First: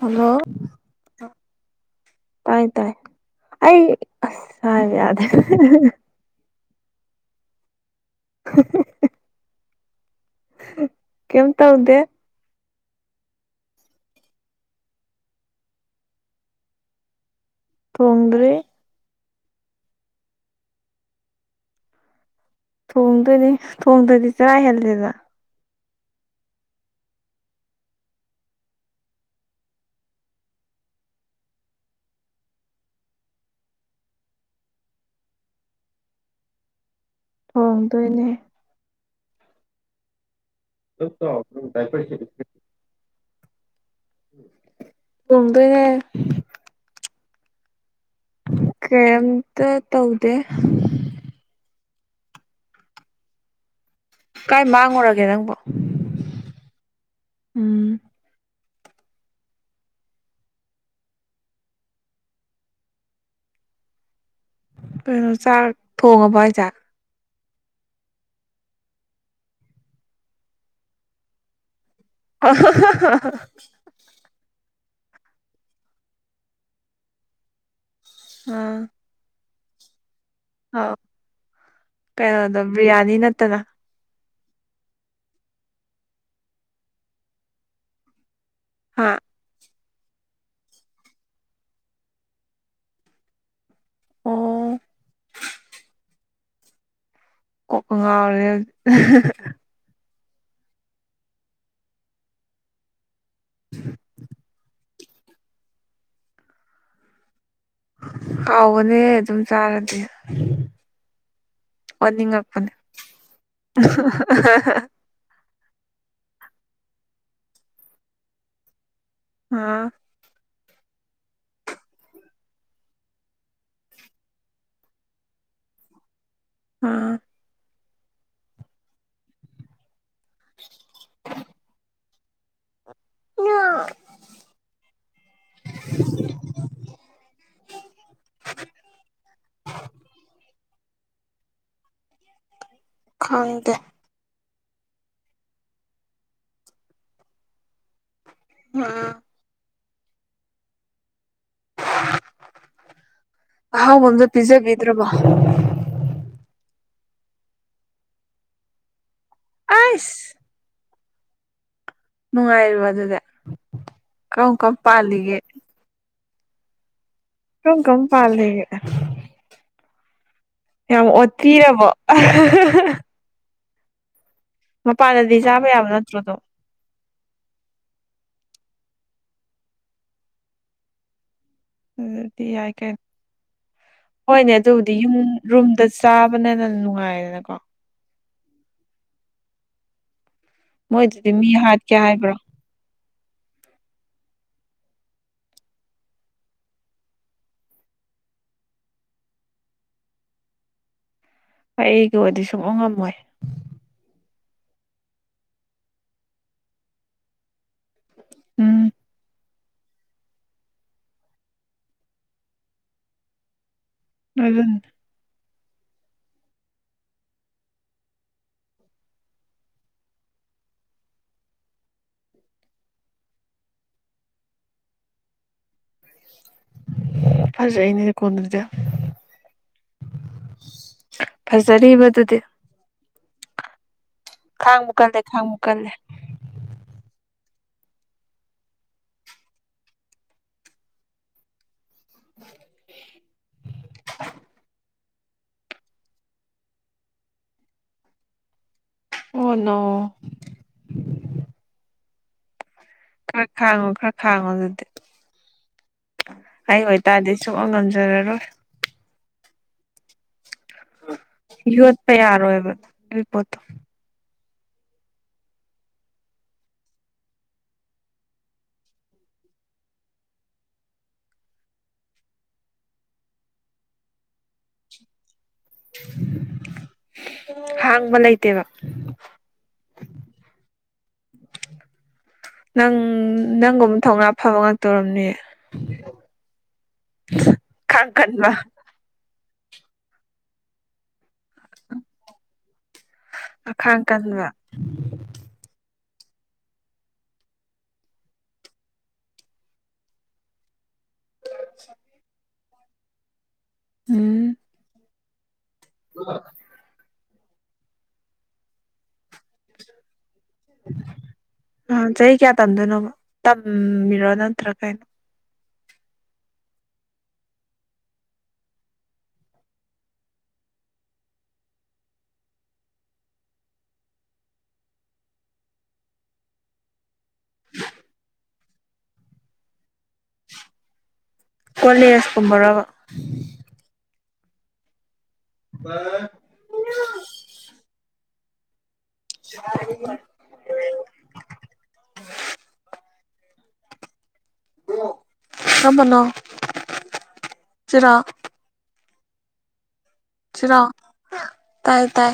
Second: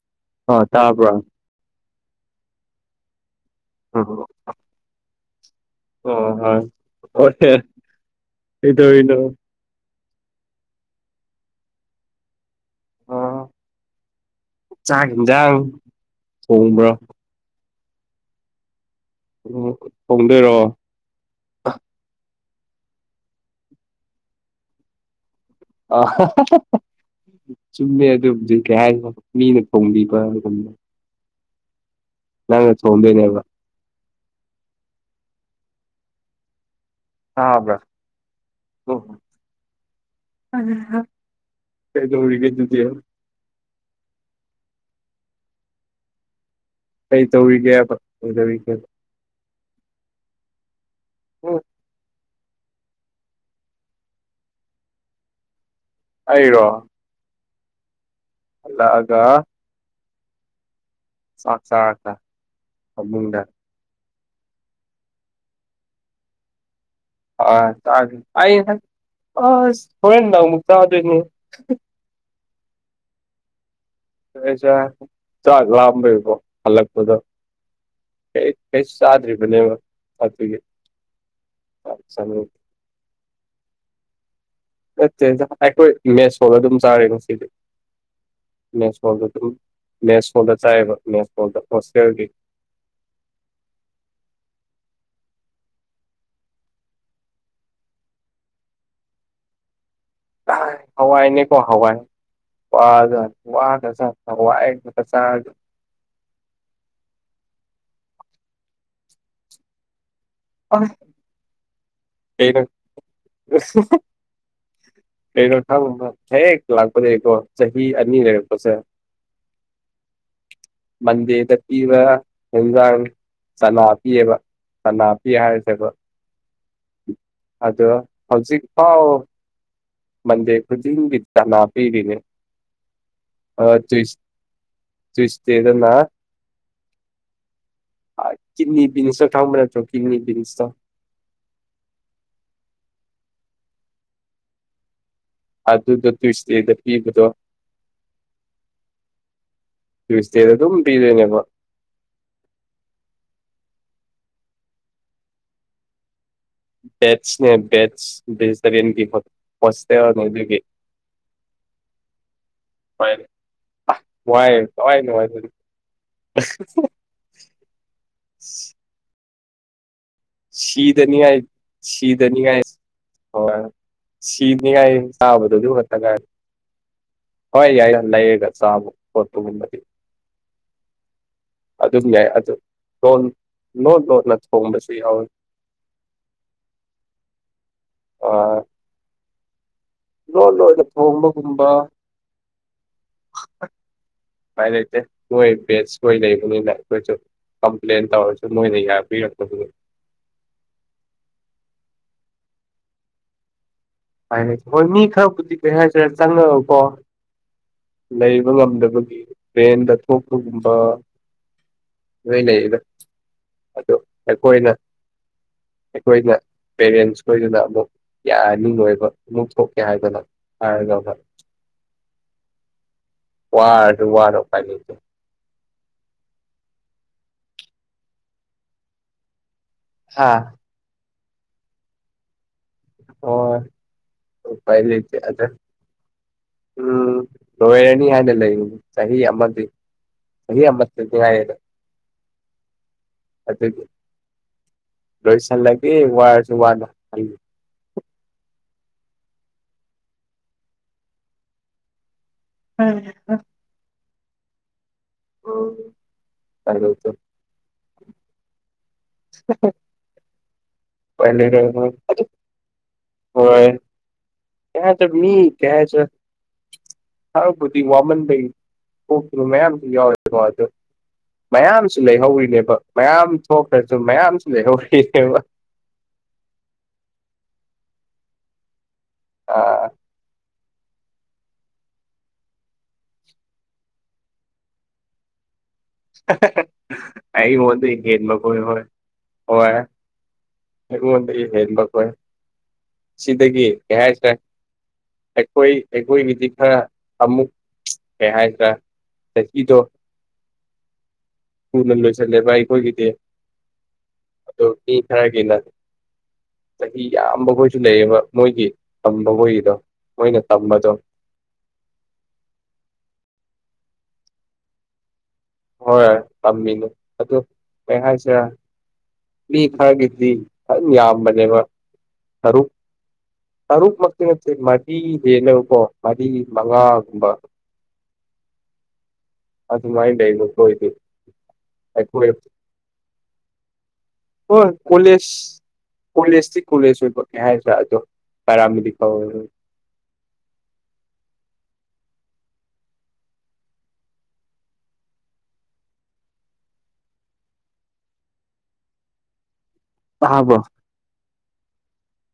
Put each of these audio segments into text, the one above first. Hello ꯑ ꯇꯥꯕ꯭ꯔꯣ ꯇꯥꯏ ꯇꯥꯏ ꯑꯩ ꯑ ꯑꯁ ꯍꯥꯏꯕ ꯌꯥꯗꯦ ꯑꯣ ꯍꯣꯏ [unintelligible] ꯀꯩꯗꯧꯔꯤꯅꯣ ꯀꯩꯝ ꯇꯧꯗꯦ ꯆꯥꯛ ꯌꯦꯟꯖꯥꯡ ꯊꯣꯡꯕ꯭ꯔꯣ ꯊꯣꯡꯗ꯭ꯔꯤ ꯎꯝ ꯊꯣꯡꯗꯣꯏꯔꯣ ꯊꯣꯡꯗꯣꯏꯗꯤ ꯊꯣꯡꯗ꯭ꯔꯗꯤ ꯆꯔꯥ ꯍꯦꯜꯂꯦꯗ ꯑꯥ ꯆꯨꯝꯃꯦ ꯑꯗꯨꯝꯗꯤ ꯀꯩ ꯍꯥꯏꯅꯣ ꯃꯤꯅ ꯊꯣꯡꯕꯤꯕ ꯑꯗꯨꯨꯝ ꯅꯪꯅ ꯊꯣꯡꯗꯣꯏꯅꯦꯕ ꯇꯕ꯭ꯔꯥ ꯊꯣꯡꯗꯣꯏꯅꯦ ꯀꯩꯗꯧꯔꯤꯒꯦ ꯑꯗꯨꯗꯤ ꯊꯣꯡꯗꯣꯏꯅꯦ ꯀꯩꯇꯧꯔꯤꯒꯦꯕ ꯀꯩꯗꯧꯔꯤꯒꯦꯕ ꯀꯩꯝꯇ ꯇꯧꯗꯦ [unintelligible] ꯀꯥꯏ ꯃꯥꯡꯉꯨꯔꯒꯦ ꯅꯪꯕꯣ ꯑꯩꯔꯣ ꯎꯝ ꯍꯥꯂꯛꯑꯒ ꯆꯥꯛ ꯆꯥꯔꯒ ꯐꯥꯃꯨꯡꯗ ꯀꯩꯅꯣ ꯆꯥꯛ ꯊꯣꯡꯉꯕꯣ ꯍꯥꯏꯖꯦ ꯑꯥ ꯇꯥꯗ꯭ꯔꯤ ꯑꯩꯍꯦ ꯍꯨꯔꯦꯟ ꯅꯨꯝꯗꯥꯡ ꯑꯃꯨꯛ ꯆꯥꯗꯣꯏꯅꯦ [unintelligible] [unintelligible] ꯆꯥꯛ ꯂꯥꯝꯕꯩ ꯍꯜꯂꯛꯄꯥꯗꯀꯣ ꯆꯥꯗ꯭ꯔꯤꯕꯅꯦꯕ [unintelligible] ꯑꯥꯎ ꯀꯩꯅꯣꯗꯣ ꯕꯤꯔꯌꯥꯅꯤ ꯅꯠꯇꯅ ꯅꯠꯇꯦꯗ ꯑꯩꯈꯣꯏ ꯃꯦꯁ ꯍꯣꯜ ꯑꯗꯨꯝ ꯆꯥꯔꯦ ꯉꯁꯤꯗꯤ ꯃꯦꯁ ꯍꯥ ꯍꯣꯜꯗ ꯑꯗꯨꯝ ꯃꯦꯁꯍꯣꯜꯗ ꯆꯥꯏꯑꯕ ꯃꯦꯁꯍꯣꯜꯗ ꯍꯣꯁꯇꯦꯜꯒꯤ ꯑꯣ ꯀꯣꯛꯀꯥ ꯉꯥꯎꯔꯦꯗ ꯍꯧꯖꯤꯛ ꯍꯋꯥꯏ ꯅꯦ ꯀꯣ ꯍꯋꯥꯏ ꯋꯥꯖꯠꯅꯤ ꯋꯥꯒ꯭ꯔꯥꯖꯠꯅꯤ ꯌꯝ ꯋꯥꯏ ꯆꯥꯛ ꯆꯥꯔꯖꯨ ꯍꯥꯎꯕꯅꯦꯍꯦ ꯑꯗꯨꯝ ꯆꯥꯔꯗꯤ [unintelligible] ꯀꯩꯅꯣ ꯑꯣꯅꯤꯡꯉꯛꯄꯅꯤ [unintelligible] ꯄꯦꯔꯣꯠ ꯈꯪꯕꯔꯥ ꯍꯦꯛ ꯂꯥꯛꯄꯗꯒꯤꯀꯣ ꯆꯍꯤ ꯑꯅꯤ ꯂꯩꯔꯛꯄꯁꯦ ꯎꯝ ꯃꯟꯗꯦꯗ ꯄꯤꯕ ꯍꯦꯟꯖꯥꯡ ꯆꯅꯥ ꯄꯤꯌꯦꯕ ꯆꯅꯥꯄꯤꯌꯦ ꯍꯥꯏꯔꯁꯦꯕ ꯑꯥ ꯑꯗꯣ ꯍꯧꯖꯤꯛꯐꯥꯎ ꯃꯟꯗꯦ ꯈꯨꯗꯤꯡꯒꯤ ꯇꯅꯥ ꯄꯤꯔꯤꯅꯦ ꯑ ꯇꯨꯏ ꯇꯨꯁꯇꯦꯗꯅ ꯑꯀ ꯀꯤꯅꯤꯄꯤꯅꯤꯁꯇꯔ ꯈꯡꯕ ꯅꯠꯇ꯭ꯔꯣ ꯀꯤꯅꯤꯄꯤꯅꯤꯥꯁꯇꯔ ꯈꯪꯗꯦ ꯑꯗꯨꯗꯣ ꯇꯨꯏꯁꯇꯦꯗ ꯄꯤꯕꯗꯣ ꯍꯥ ꯇꯨꯏꯁꯗꯦꯗ ꯑꯗꯨꯝ ꯄꯤꯔꯅꯦꯕ ꯑꯍꯥꯎꯕ ꯑꯝꯗ ꯄꯤꯖꯕꯤꯗ꯭ꯔꯕꯣ ꯕꯦꯠꯁꯅꯦ ꯕꯦꯠꯁ ꯚꯦꯖꯤꯇꯔꯤꯌꯥꯟ ꯍꯣꯁꯇꯦꯜꯅꯦ ꯑꯁ ꯑꯗꯨꯒꯤ ꯅꯨꯡꯉꯥꯏꯔꯤꯕ ꯑꯗꯨꯗꯤ ꯋꯥꯏ ꯀꯔꯝ ꯀꯔꯝ ꯄꯥꯜꯂꯤꯒꯦ [unintelligible] ꯑꯁ ꯀꯔꯝ ꯀꯔꯝ ꯄꯟꯂꯤꯒꯦ ꯌꯥꯝ ꯁꯤꯗꯅꯤꯉꯥꯏ ꯑꯣꯠꯄꯤꯔꯕꯣ ꯁꯤꯗꯅꯤꯉꯥꯏ ꯍꯣꯏ ꯁꯤꯗꯦꯒ ꯍꯥꯏꯌꯦ ꯃꯄꯥꯟꯗꯗꯤ ꯆꯥꯕ ꯆꯥꯕꯗꯁꯨ ꯌꯥꯕ ꯍꯟꯊꯅ ꯅꯠꯇ꯭ꯔꯣ ꯍꯥꯏ ꯑꯗꯣ ꯍꯣꯏ ꯌꯥꯏ ꯂꯩꯌꯦꯒ ꯆꯥꯝꯃ ꯄꯣꯠꯇꯨꯒꯨꯝꯕꯗꯤ ꯑꯗꯨꯝ ꯌꯥꯏ ꯑꯗꯨꯗꯤ ꯑꯗꯨꯝ ꯀꯩꯅꯣ ꯂꯣꯟ ꯂꯣꯟ ꯂꯣꯟꯅ ꯍꯣꯏꯅꯦ ꯊꯣꯡꯕꯁꯦ ꯑꯗꯨꯕꯨꯗꯤ ꯌꯨꯝ ꯔꯨꯝꯗ ꯆꯥꯕꯅꯦꯅ ꯅꯨꯡꯉꯥꯏꯌꯦꯗꯅꯀꯣ ꯑ ꯂ ꯂꯣꯏ ꯃꯣꯏꯗꯨꯗꯤ ꯃꯤ ꯍꯥꯠꯀꯦ ꯍꯥꯏꯕ꯭ꯔꯣ ꯎꯄꯥꯏ ꯂꯩꯇꯦ ꯅꯣꯏ ꯅꯦꯁ ꯈꯣꯏ ꯂꯩꯕꯅꯤꯅꯥ ꯑꯈꯣꯏꯁꯨ ꯀꯝꯄ꯭ꯂꯦꯟ ꯇꯧꯔꯁꯨ ꯃꯣꯏ ꯅꯄꯤꯔꯀ ꯍ ꯑꯩꯒ ꯑꯣꯏꯗꯤ ꯁꯨꯡꯉ ꯉꯝꯃꯣꯏ ꯎꯄꯥꯏꯂꯩꯇꯦ ꯍꯣꯏ ꯃꯤ ꯈꯔꯕꯨꯗꯤ ꯀꯩ ꯍꯥꯏꯁꯤꯔ ꯆꯪꯅꯔꯛꯑꯣꯀꯣ ꯂꯩꯕ ꯎꯝ ꯉꯝꯗꯕꯒꯤ ꯇꯦꯟꯗ ꯊꯣꯄꯒꯨꯝꯕ ꯂꯣꯏ ꯂꯩꯗ ꯑꯗꯨ ꯑꯩꯈꯣꯏꯅ ꯑꯗꯨꯅꯤ ꯑꯩꯈꯣꯏꯅ ꯄꯦꯔꯦꯟꯁ ꯈꯣꯏꯗꯨꯅ ꯑꯃꯨꯛ ꯌꯥꯅꯤ ꯂꯣꯏꯕ ꯅꯣꯛꯊꯣꯛꯀꯦ ꯍꯥꯏꯗꯅ ꯍꯥꯏꯔꯒ ꯋꯥꯔꯁꯨ ꯋꯥꯅ ꯎꯄꯥꯏ ꯂꯩꯇꯦ ꯐꯖꯅꯦꯗꯤ ꯀꯣꯗ꯭ꯔꯗ ꯍꯥꯥ ꯐꯖꯔꯤꯕ ꯑꯗꯨꯗꯤ ꯍ ꯈꯥꯡꯕꯨ ꯄꯦꯂꯤ ꯀꯜꯂꯦ ꯆꯗꯦ ꯈꯥꯡꯕꯨ ꯀꯜꯂꯦ ꯎꯝ ꯂꯣꯏꯔꯅꯤ ꯍꯥꯏꯅ ꯂꯩ ꯆꯍꯤ ꯑꯃꯗꯤ ꯍꯧꯖꯤꯒ ꯑꯃꯇꯥꯗꯤ ꯉꯥꯏꯔꯦꯗ [unintelligible] ꯑꯗꯨꯗꯤ ꯂꯣꯏꯁꯟꯂꯒꯦ ꯋꯥꯁꯨ ꯋꯥꯗ ꯑꯣꯅꯣ ꯎꯝ ꯎ ꯈꯔ ꯈꯥꯡꯉꯣ ꯈꯔ ꯈꯥꯡꯉꯣ ꯑꯗꯨꯗꯤ ꯑꯩ ꯑꯣꯏꯇꯥꯔꯗꯤ ꯁꯛꯉꯝ ꯉꯝꯖꯔꯔꯣꯏ [unintelligible] ꯌꯣꯠꯄ ꯌꯥꯔꯣꯏꯕ ꯑꯗꯨꯏ ꯄꯣꯠꯇꯣ ꯍꯣꯏ ꯀꯌꯇꯃꯤ ꯀꯌꯥꯆ ꯍꯔꯕꯨ ꯋꯥꯃꯟꯗ ꯑꯣ ꯃꯌꯥꯝꯁꯨ ꯌꯥꯎꯋꯦꯗ [unintelligible] ꯃꯌꯥꯝꯁꯨ ꯂꯩꯍꯧꯔꯤꯅꯦꯕ ꯃꯌꯥꯝ ꯊꯣꯛꯈ꯭ꯔꯁꯨ ꯃꯌꯥꯝꯁꯨ ꯂꯩꯍꯧꯔꯤꯅꯦꯕ ꯍꯥꯡꯕ ꯅꯥꯩꯇꯦꯕ ꯑꯥ ꯅꯪ ꯅꯪꯒꯨꯝꯕ ꯊꯧꯅꯥ ꯐꯕ ꯉꯥꯛꯇ ꯑꯣꯏꯔꯝꯅꯤ ꯑꯩ ꯋꯥꯗ ꯈꯥꯡ ꯦꯗ ꯃ ꯀꯟꯕ ꯀꯣꯏꯣꯏ ꯍꯣꯏ ꯍꯣꯏ ꯑꯩꯉꯣꯟꯗꯒꯤ ꯍꯦꯟꯕ ꯈꯣꯏ꯫ ꯁꯤꯗꯒꯤ ꯀꯩ ꯃꯈꯥꯡ ꯍꯥꯏꯇ꯭ꯔꯦ ꯀꯟꯕ ꯑꯩꯈꯣꯏ ꯑꯩꯈꯣꯏꯒꯤꯗꯤ ꯈꯔ ꯑꯃꯨꯛ ꯀꯩ ꯍꯥꯏꯗꯥꯏ꯫ ꯆꯥꯍꯤꯗꯣ ꯊꯨꯅ ꯂꯣꯏꯁꯤꯜꯂꯦꯕ ꯑꯩꯈꯣꯏꯒꯤꯗꯤ ꯎꯝ ꯑꯗꯣ ꯃꯤ ꯈꯔꯒꯤꯅ꯫ [inaudible] ꯆꯍꯤ ꯌꯥꯝꯕꯈꯣꯏꯁꯨ ꯂꯩꯌꯦꯕ ꯃꯣꯏꯒꯤ ꯇꯝꯕꯈꯣꯏꯒꯤꯗꯣ ꯃꯣꯏꯅ ꯇꯝꯕꯗꯣ꯫ ꯑꯝ ꯆꯍꯤ ꯀꯌꯥ ꯇꯝꯗꯣꯏꯅꯣꯕ ꯇꯝꯃꯤꯔꯥ ꯅꯠꯇ꯭ꯔꯥꯒ ꯀꯩꯅꯣ꯫ ꯍꯣꯏꯣꯏ ꯇꯝꯃꯤꯅꯦ ꯑꯗꯨ ꯍ ꯍꯥꯏꯁꯤꯔ ꯃꯤ ꯈꯔꯒꯤꯗꯤ ꯑꯗꯨꯝ ꯌꯥꯝꯕꯅꯦꯕ ꯇꯔꯨꯛ꯫ ꯇꯔꯨꯛꯃꯛꯇꯤ ꯅꯠꯇꯦ ꯃꯔꯤ ꯍꯦꯟꯅꯕꯀꯣ ꯃꯔꯤ ꯃꯉꯥꯒꯨꯝꯕ ꯎꯝ ꯑꯗꯨꯃꯥꯥꯏ ꯀꯣꯂꯦꯖ [unintelligible] ꯀꯨꯝꯕꯔꯕ ꯍ ꯀꯣꯂꯦꯖ ꯑ ꯀꯣꯂꯦꯖꯇꯤ ꯀꯣꯂꯦꯖ ꯑꯣꯏꯕꯅꯦ ꯍꯥꯏ꯭ꯔꯥ ꯑꯗꯣ ꯄꯔꯥꯗꯤ ꯐ ꯑ ꯀꯝꯕꯅꯣ ꯁꯤꯔꯥ ꯇꯥꯕꯣ ꯑ ꯇꯥꯏ ꯇꯥꯏ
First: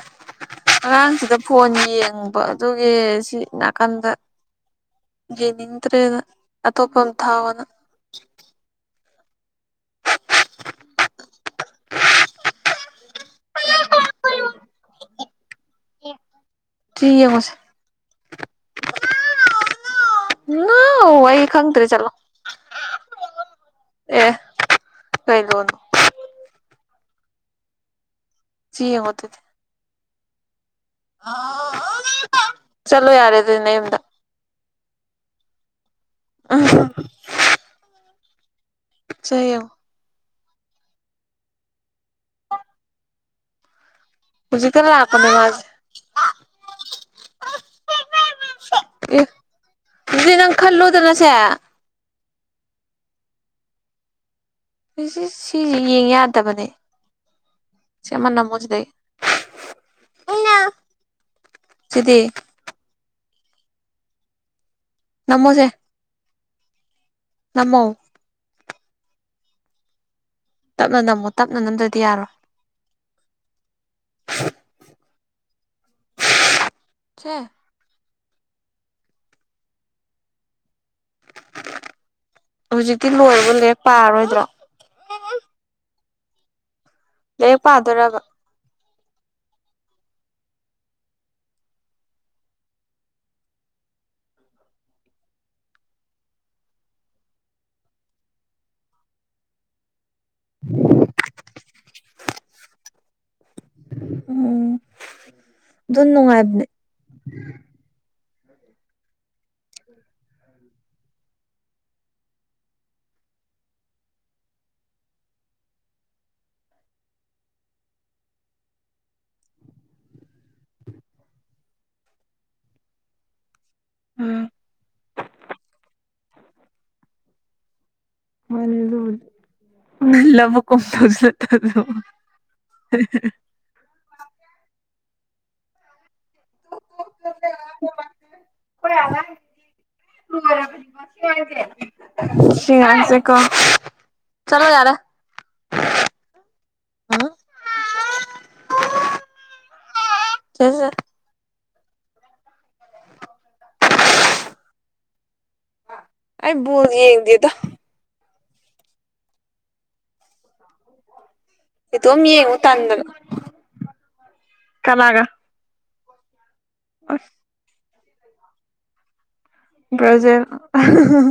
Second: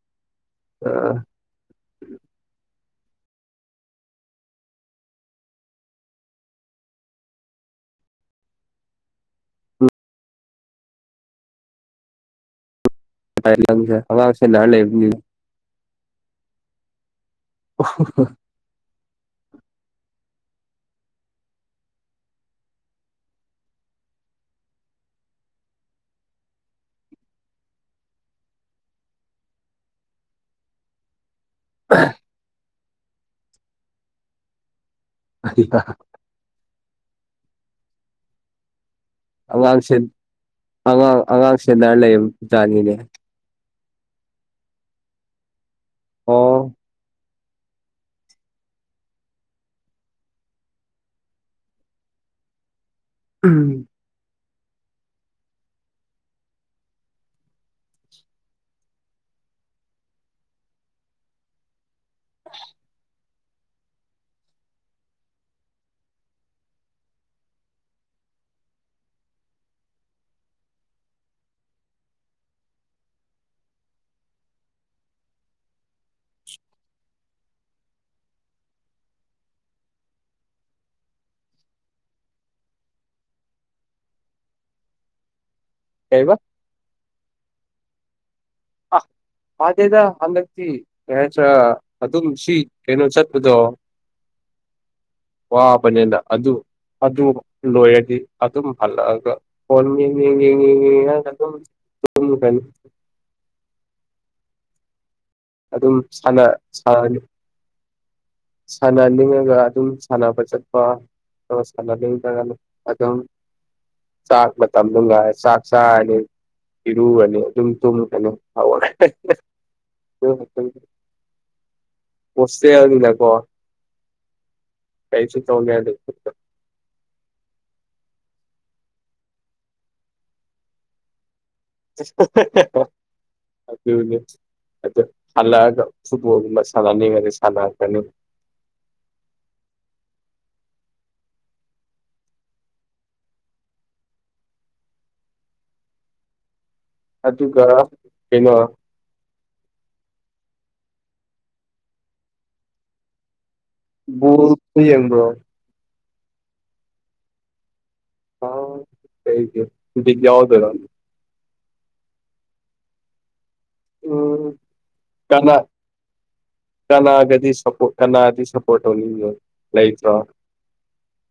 ꯑꯉꯥꯡꯁꯤꯒ ꯐꯣꯟ ꯌꯦꯡꯕ ꯑꯗꯨꯒꯤ ꯁꯤ ꯅꯥꯀꯟꯗ ꯌꯦꯅꯤꯡꯗ꯭ꯔꯦꯅ ꯑꯇꯣꯞꯄ ꯑꯃ ꯊꯥꯎꯑꯣꯅ꯫ ꯥꯏ ꯂꯦꯋꯥꯁꯦ ꯅꯅꯥ ꯂꯩ ꯇꯨ ꯌꯦꯉꯣꯁꯦ ꯑꯣ ꯑꯣ ꯅ ꯑꯩꯛ ꯈꯪꯇ [unintelligible] ꯔ꯭ꯦꯆꯠꯂꯣ ꯑꯦ ꯀꯩꯒꯤꯅꯣ ꯁꯤ ꯌꯦꯡꯒꯠꯇꯦ ꯆꯠꯂꯣ ꯌꯥꯔꯦ ꯑꯗꯨꯅꯦ ꯌꯨꯝꯗ ꯑꯙꯀ ꯑꯣ ꯑꯉꯥꯡꯁꯦ ꯑꯉꯥꯡ ꯑꯉꯥꯡꯁꯦ ꯂꯔ ꯂꯩꯕꯖꯥꯅꯤꯅꯦ ꯄꯨꯖꯤ ꯀ ꯂꯑꯀꯅꯤ ꯑ ꯑꯣ ꯑꯗꯨꯗꯤ ꯅꯪ ꯈꯜꯂꯨꯗꯅꯁꯦ ꯎꯝ ꯑꯩꯁ ꯁꯤꯁꯦ ꯌꯦꯡ ꯌꯥꯗꯕꯅꯦ ꯁꯤꯃ ꯅ ꯑꯃꯨꯁꯤꯗꯩ ꯁꯤꯗꯤ ꯅꯃꯣꯁꯦ ꯉꯃꯣ ꯇꯞꯅ ꯅꯝꯃꯣ ꯇꯞꯅ ꯅꯝꯗ꯭ꯔꯗꯤ ꯌꯥꯔꯣ [unintelligible] ꯊꯦ ꯍꯧꯖꯤꯛꯇꯤ ꯂꯣꯏꯔꯒ ꯂꯦꯛ ꯄꯥꯔꯣꯏꯗ꯭ꯔꯣ ꯀꯩꯕ ꯂ ꯄꯥꯗꯣꯔꯒ ꯑ ꯄꯗꯦꯗ ꯍꯗꯛꯇꯤ ꯌꯥꯆꯥ ꯑꯗꯨꯝ ꯁꯤ ꯀꯩꯅꯣ ꯆꯠꯄꯗꯣ ꯋꯥꯕꯅꯦꯗ ꯑꯗꯨ ꯑꯗꯨ ꯂꯣꯏꯔꯗꯤ ꯑꯗꯨꯝ ꯍꯜꯂꯛꯑꯒ ꯍꯣꯟ ꯌꯦꯡ ꯌꯦꯡ ꯌꯦꯡ ꯌꯦꯡ ꯌꯦꯡꯉꯒ ꯑꯗꯨꯝ ꯀ ꯀꯅꯤ ꯎꯝ ꯑꯗꯨ ꯑꯗꯨꯝꯅꯅꯤ ꯅꯨꯡꯉꯥꯏꯕꯅꯦ ꯁꯥꯟꯅꯅꯤꯡꯉꯒ ꯑꯗꯨꯝ ꯁꯥꯟꯅꯕ ꯆꯠꯄ ꯂꯗꯒ ꯆꯥꯛ ꯃꯇꯝꯗꯨꯅꯨꯡ ꯉꯥꯏ ꯆꯥꯛ ꯆꯥꯅꯤ ꯏꯔꯨꯒꯅꯤ ꯑꯗꯨꯝ ꯆꯨꯝꯀꯅꯤ ꯍꯥꯎ ꯁ ꯌꯥꯎ ꯀꯣ ꯎꯝ ꯀꯩꯁꯤ ꯇꯣꯡꯦ ꯃꯅꯦ ꯂꯕ ꯀ [unintelligible] ꯑꯗꯨꯗꯤ ꯑꯗꯨ ꯍꯜꯂꯛꯑꯒ ꯐꯨꯠꯕꯣꯜꯒꯨꯝꯕ ꯁꯥꯟꯅꯅꯉꯗꯤ ꯁꯥꯟꯅꯑꯀꯅꯤ ꯍꯣꯏ ꯌꯥꯅ ꯁꯤꯉꯁꯦ ꯀ ꯆꯂꯣ ꯌꯥꯔꯦ ꯎꯝ ꯑꯗꯨꯒ ꯀꯩꯅꯣ ꯆꯦ ꯕꯨ ꯌꯦꯡꯕ꯭ꯔꯣ ꯑꯩꯕꯨ ꯌꯦꯡꯗꯤꯦꯗꯣ ꯍ ꯍꯩ ꯌꯥꯎꯗꯔ ꯏꯗꯣꯝ ꯌꯦꯡꯉꯨ ꯇꯟꯗꯅ ꯎꯝ ꯀꯃꯒ ꯀꯅꯥ ꯀꯅꯥꯒꯗꯤ ꯁꯄ ꯀꯅꯥꯒꯗꯤ ꯁꯞꯄꯣꯔꯠ ꯇꯧꯅꯤꯡꯕꯣ ꯂꯣꯏ ꯆ ꯕ꯭ꯔꯥꯖꯤꯜ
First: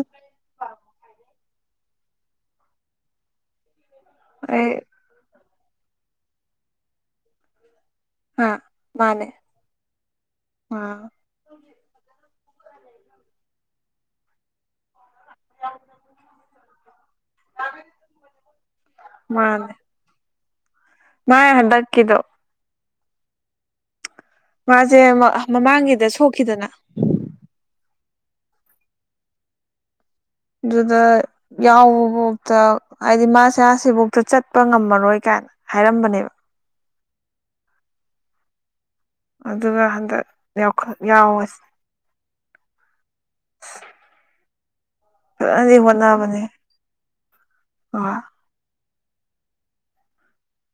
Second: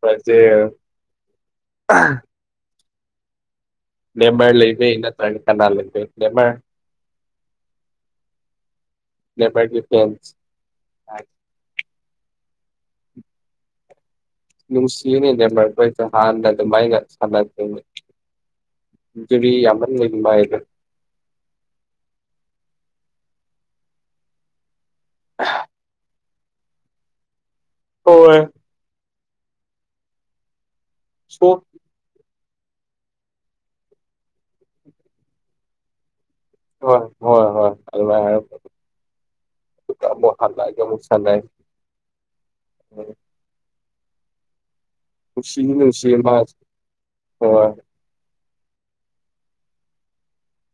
ꯄꯆꯦ ꯅꯦꯕꯔ ꯂ ꯑꯩ ꯂꯩꯕꯦꯅ ꯇ꯭ꯔꯟ ꯀꯥꯅꯥ ꯂꯩꯕ ꯅꯦꯕ ꯑ ꯃꯥꯅꯦ ꯅꯦꯄꯥ ꯑꯥ ꯅꯨꯡ ꯁꯤꯅꯦꯅꯦ ꯅ ꯃꯄꯣꯏ ꯍꯥꯥꯟꯗ ꯑꯗꯨ ꯃꯥꯏꯅ ꯑ ꯑꯗꯨꯔꯤ ꯌꯥꯝꯟꯕꯥꯏꯗ ꯅꯅꯥ ꯍꯗ ꯀꯗꯣ ꯃꯥꯁꯦ ꯃꯃꯥꯡꯒꯤꯗ ꯁꯣꯛꯈꯤꯗꯅ ꯍꯣꯏ꯫ ꯑꯗꯨꯗ ꯁꯣ ꯌꯥꯎꯕꯐꯧꯇ ꯍꯥꯏꯗꯤ ꯃꯥꯁꯦ ꯁꯤꯐꯧꯇ ꯆꯠꯄ ꯉꯝꯃꯔꯣꯏ ꯀꯥꯏꯅ ꯍꯥꯏꯔꯝꯕꯅꯦꯕ ꯍꯣꯏ ꯍꯣꯏ ꯍꯣꯏ ꯑꯗꯨꯜꯃꯥꯏ ꯑꯗꯨꯒ ꯍꯟꯗꯛ ꯑꯃ ꯍꯜꯒꯦ ꯌꯥꯎꯈꯠ ꯑꯃꯨꯛ ꯁꯥꯟꯗꯥꯏ ꯌꯥꯎꯋꯦꯁ ꯁꯤꯅꯤ ꯐꯖꯅꯗꯤ ꯅꯨꯡꯁꯤ ꯃꯥ ꯍ ꯑ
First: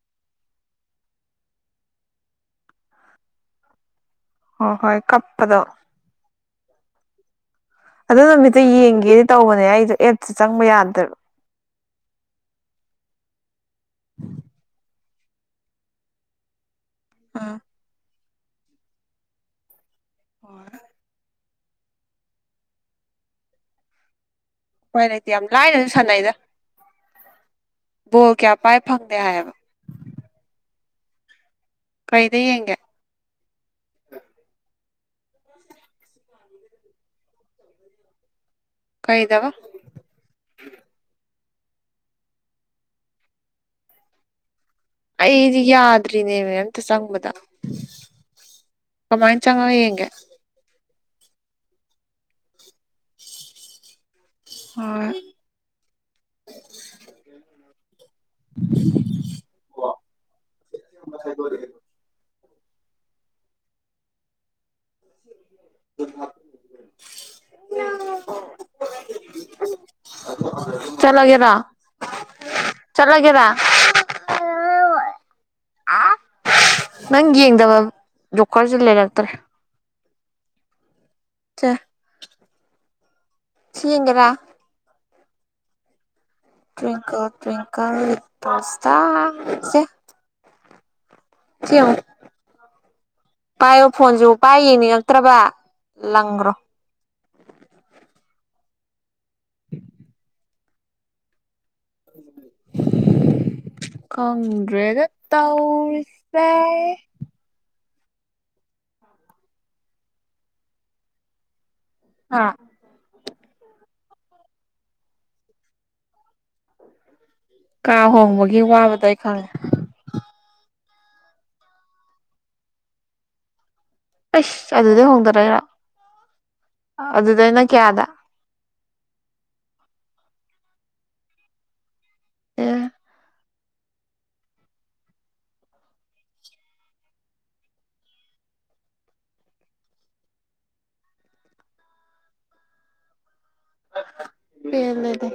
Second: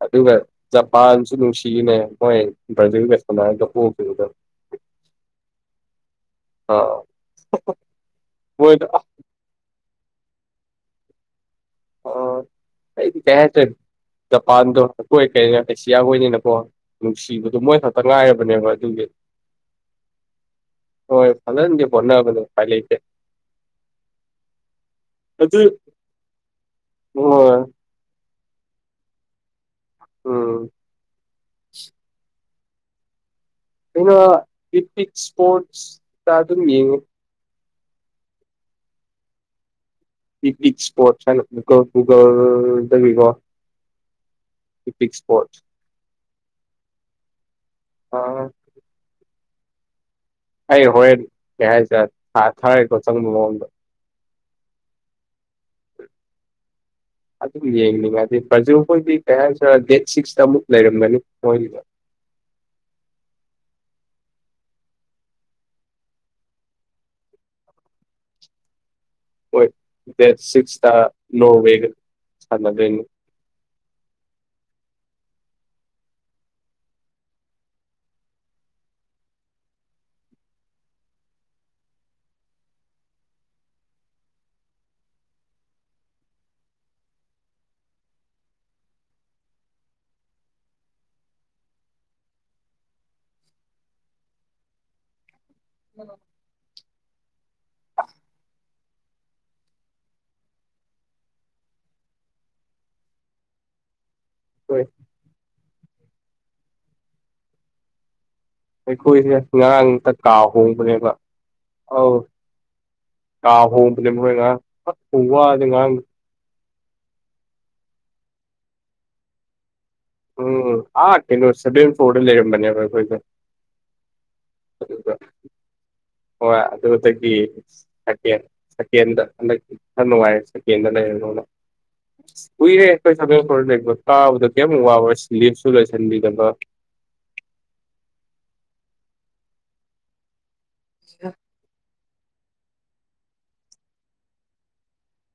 ꯑꯗꯨꯒ ꯖꯄꯥꯟꯁꯨ ꯅꯨꯡꯁꯤꯅꯦ ꯃꯣꯏ ꯕ꯭ꯔꯥꯖꯤꯜ ꯋꯦꯁꯀꯨꯃꯥꯔꯗ ꯎꯈꯤꯕꯗ ꯍ ꯍꯣꯏ ꯀꯄꯗꯣ ꯑꯥ ꯑꯗꯨ ꯅꯨꯃꯤꯠꯇ ꯃꯣꯏꯗꯣ ꯌꯦꯡꯒꯦꯗꯤ ꯇꯧꯕꯅꯦ ꯑꯩꯁꯨꯣ ꯑꯦꯠꯁ ꯆꯪꯕ ꯌꯥꯗ꯭ꯔꯣ ꯑꯣ ꯑꯩꯗꯤ ꯀꯩ ꯍꯥꯏꯇꯣꯏꯅꯦ ꯖꯄꯥꯟꯗꯣ ꯑꯩꯈꯣꯏ ꯀꯔꯤꯅꯣ ꯑꯦꯁꯤꯌꯥ ꯍꯣꯏꯅꯤꯅꯀꯣ ꯅꯨꯡꯁꯤꯕꯗꯣ ꯑꯥ ꯃꯣꯏ ꯈꯛꯇ ꯉꯥꯏꯔꯕꯅꯦꯕ ꯑꯗꯨꯒꯤ ꯍꯣꯏ ꯍꯣꯏ ꯐꯖꯗꯤꯦ ꯐꯣꯅꯕꯗ ꯐꯥꯏ ꯂꯩꯇꯦ ꯍꯣꯏ ꯂꯩꯥꯏꯇ ꯌꯥꯝ ꯂꯥꯏꯅ ꯁꯅꯗ ꯍ ꯑꯣ ꯀꯌꯥ ꯄꯥꯏ ꯐꯪꯗꯦ ꯍꯥꯏꯌꯦꯕ ꯑꯝ ꯀꯩꯗ ꯌꯦꯡꯒꯦ ꯑꯩꯅ ꯏꯄꯤꯛ ꯏꯁꯄꯣꯔꯠꯁꯇ ꯑꯗꯨꯝ ꯌꯦꯡꯉꯤ ꯀꯩꯗꯕ ꯄꯤꯛꯅꯤꯛ ꯁꯄꯣꯠ ꯨꯒꯜ ꯗꯕꯤꯒꯣ ꯑꯩꯗꯤ ꯌꯥꯗ꯭ꯔꯤꯅꯦꯦꯕ ꯑꯇ ꯆꯉꯃꯗ ꯑꯥ ꯀꯃꯥꯏꯅ ꯆꯪꯉ ꯌꯦꯌꯦꯒꯦ ꯑꯩ ꯍꯣꯔꯦꯟ ꯀꯩ ꯍꯥꯏꯁꯦ ꯊꯥꯔꯦꯀꯣ ꯆꯪꯕ ꯃꯑꯣꯡꯗ ꯍ ꯑꯗꯨꯝ ꯌꯦꯡꯅꯤꯡꯉꯗꯤ ꯐ꯭ꯔꯖ ꯍꯣꯏꯗꯤ ꯀꯌꯥꯨ ꯗꯦꯠ ꯁꯤꯛꯁꯇ ꯑꯃꯨꯛ ꯂꯩꯔꯝꯒꯅꯤ ꯃꯣꯏꯒꯤꯗ ꯎ ꯎ ꯍꯣꯏ ꯗꯦꯠ ꯁꯤꯛꯁꯇꯥ ꯅꯣ ꯑꯣꯏꯦꯒ ꯁꯥꯟꯅꯅꯤ ꯦꯕ ꯅꯪ ꯌꯦꯡꯗꯕ ꯣꯛꯀꯔꯁꯨ ꯂꯩꯔꯛꯇ꯭ꯔꯦ ꯁꯤꯒꯔꯥ ꯇ꯭ꯋꯡꯀꯜ ꯇ꯭ꯔꯤꯡꯀꯜ ꯄꯥꯁ ꯇꯁꯦ ꯀꯣ ꯄꯥꯏꯌꯣ ꯐꯣꯟꯁꯨ ꯄꯥꯏ ꯌꯦꯡꯅꯤꯡꯉꯛꯇ꯭ꯔꯕ ꯂꯪꯈ꯭ꯔꯣ [unintelligible] ꯍꯣꯏ ꯀꯪ꯭ꯔꯦꯒ ꯇꯧꯔꯁꯦ ꯑꯩꯈꯣꯏꯁꯦ ꯉꯔꯥꯡ ꯑꯝꯇ ꯀꯥꯎ ꯍꯣꯡꯕꯅꯦꯕ ꯑꯧ ꯑ ꯀꯥ ꯍꯣꯡꯕꯅꯦ ꯃꯣꯏ ꯉꯥꯡ ꯐꯣꯡ ꯋꯥꯗꯤ ꯉꯉꯥꯡ ꯀꯥ ꯍꯣꯡꯕꯒꯤ ꯋꯥꯕꯗꯣ ꯑꯩ ꯈꯪꯉꯦ ꯎꯝ ꯑꯥ ꯑꯇꯦꯡꯁ ꯐ ꯂꯩꯔ ꯃꯅꯤꯣꯏ ꯑꯩꯁ ꯑꯗꯨ ꯑꯗꯨꯗꯩ ꯍꯣꯡꯗꯔꯛꯏꯔꯣ ꯍꯣꯏ ꯑꯗꯨꯗꯒꯤꯀꯦ ꯑꯗꯨꯗꯩꯅ ꯀꯌꯥꯗ ꯁꯀ꯭ꯔ ꯊꯅꯨꯡ ꯋꯥꯏ ꯁꯀꯦꯟ꯭ꯔ ꯂꯩ ꯑꯦ ꯀꯨꯏꯔꯦ ꯑꯩꯈꯣꯏ ꯁꯒꯦꯟ ꯈꯔ ꯂꯩ ꯀꯥꯕꯗ ꯀꯩꯝꯛ ꯋꯥꯕꯔ ꯁ ꯂꯤꯞꯁꯨ ꯂꯣꯏꯁꯤꯟꯕꯤꯗꯅꯕ ꯑ ꯄ ꯂꯩꯗ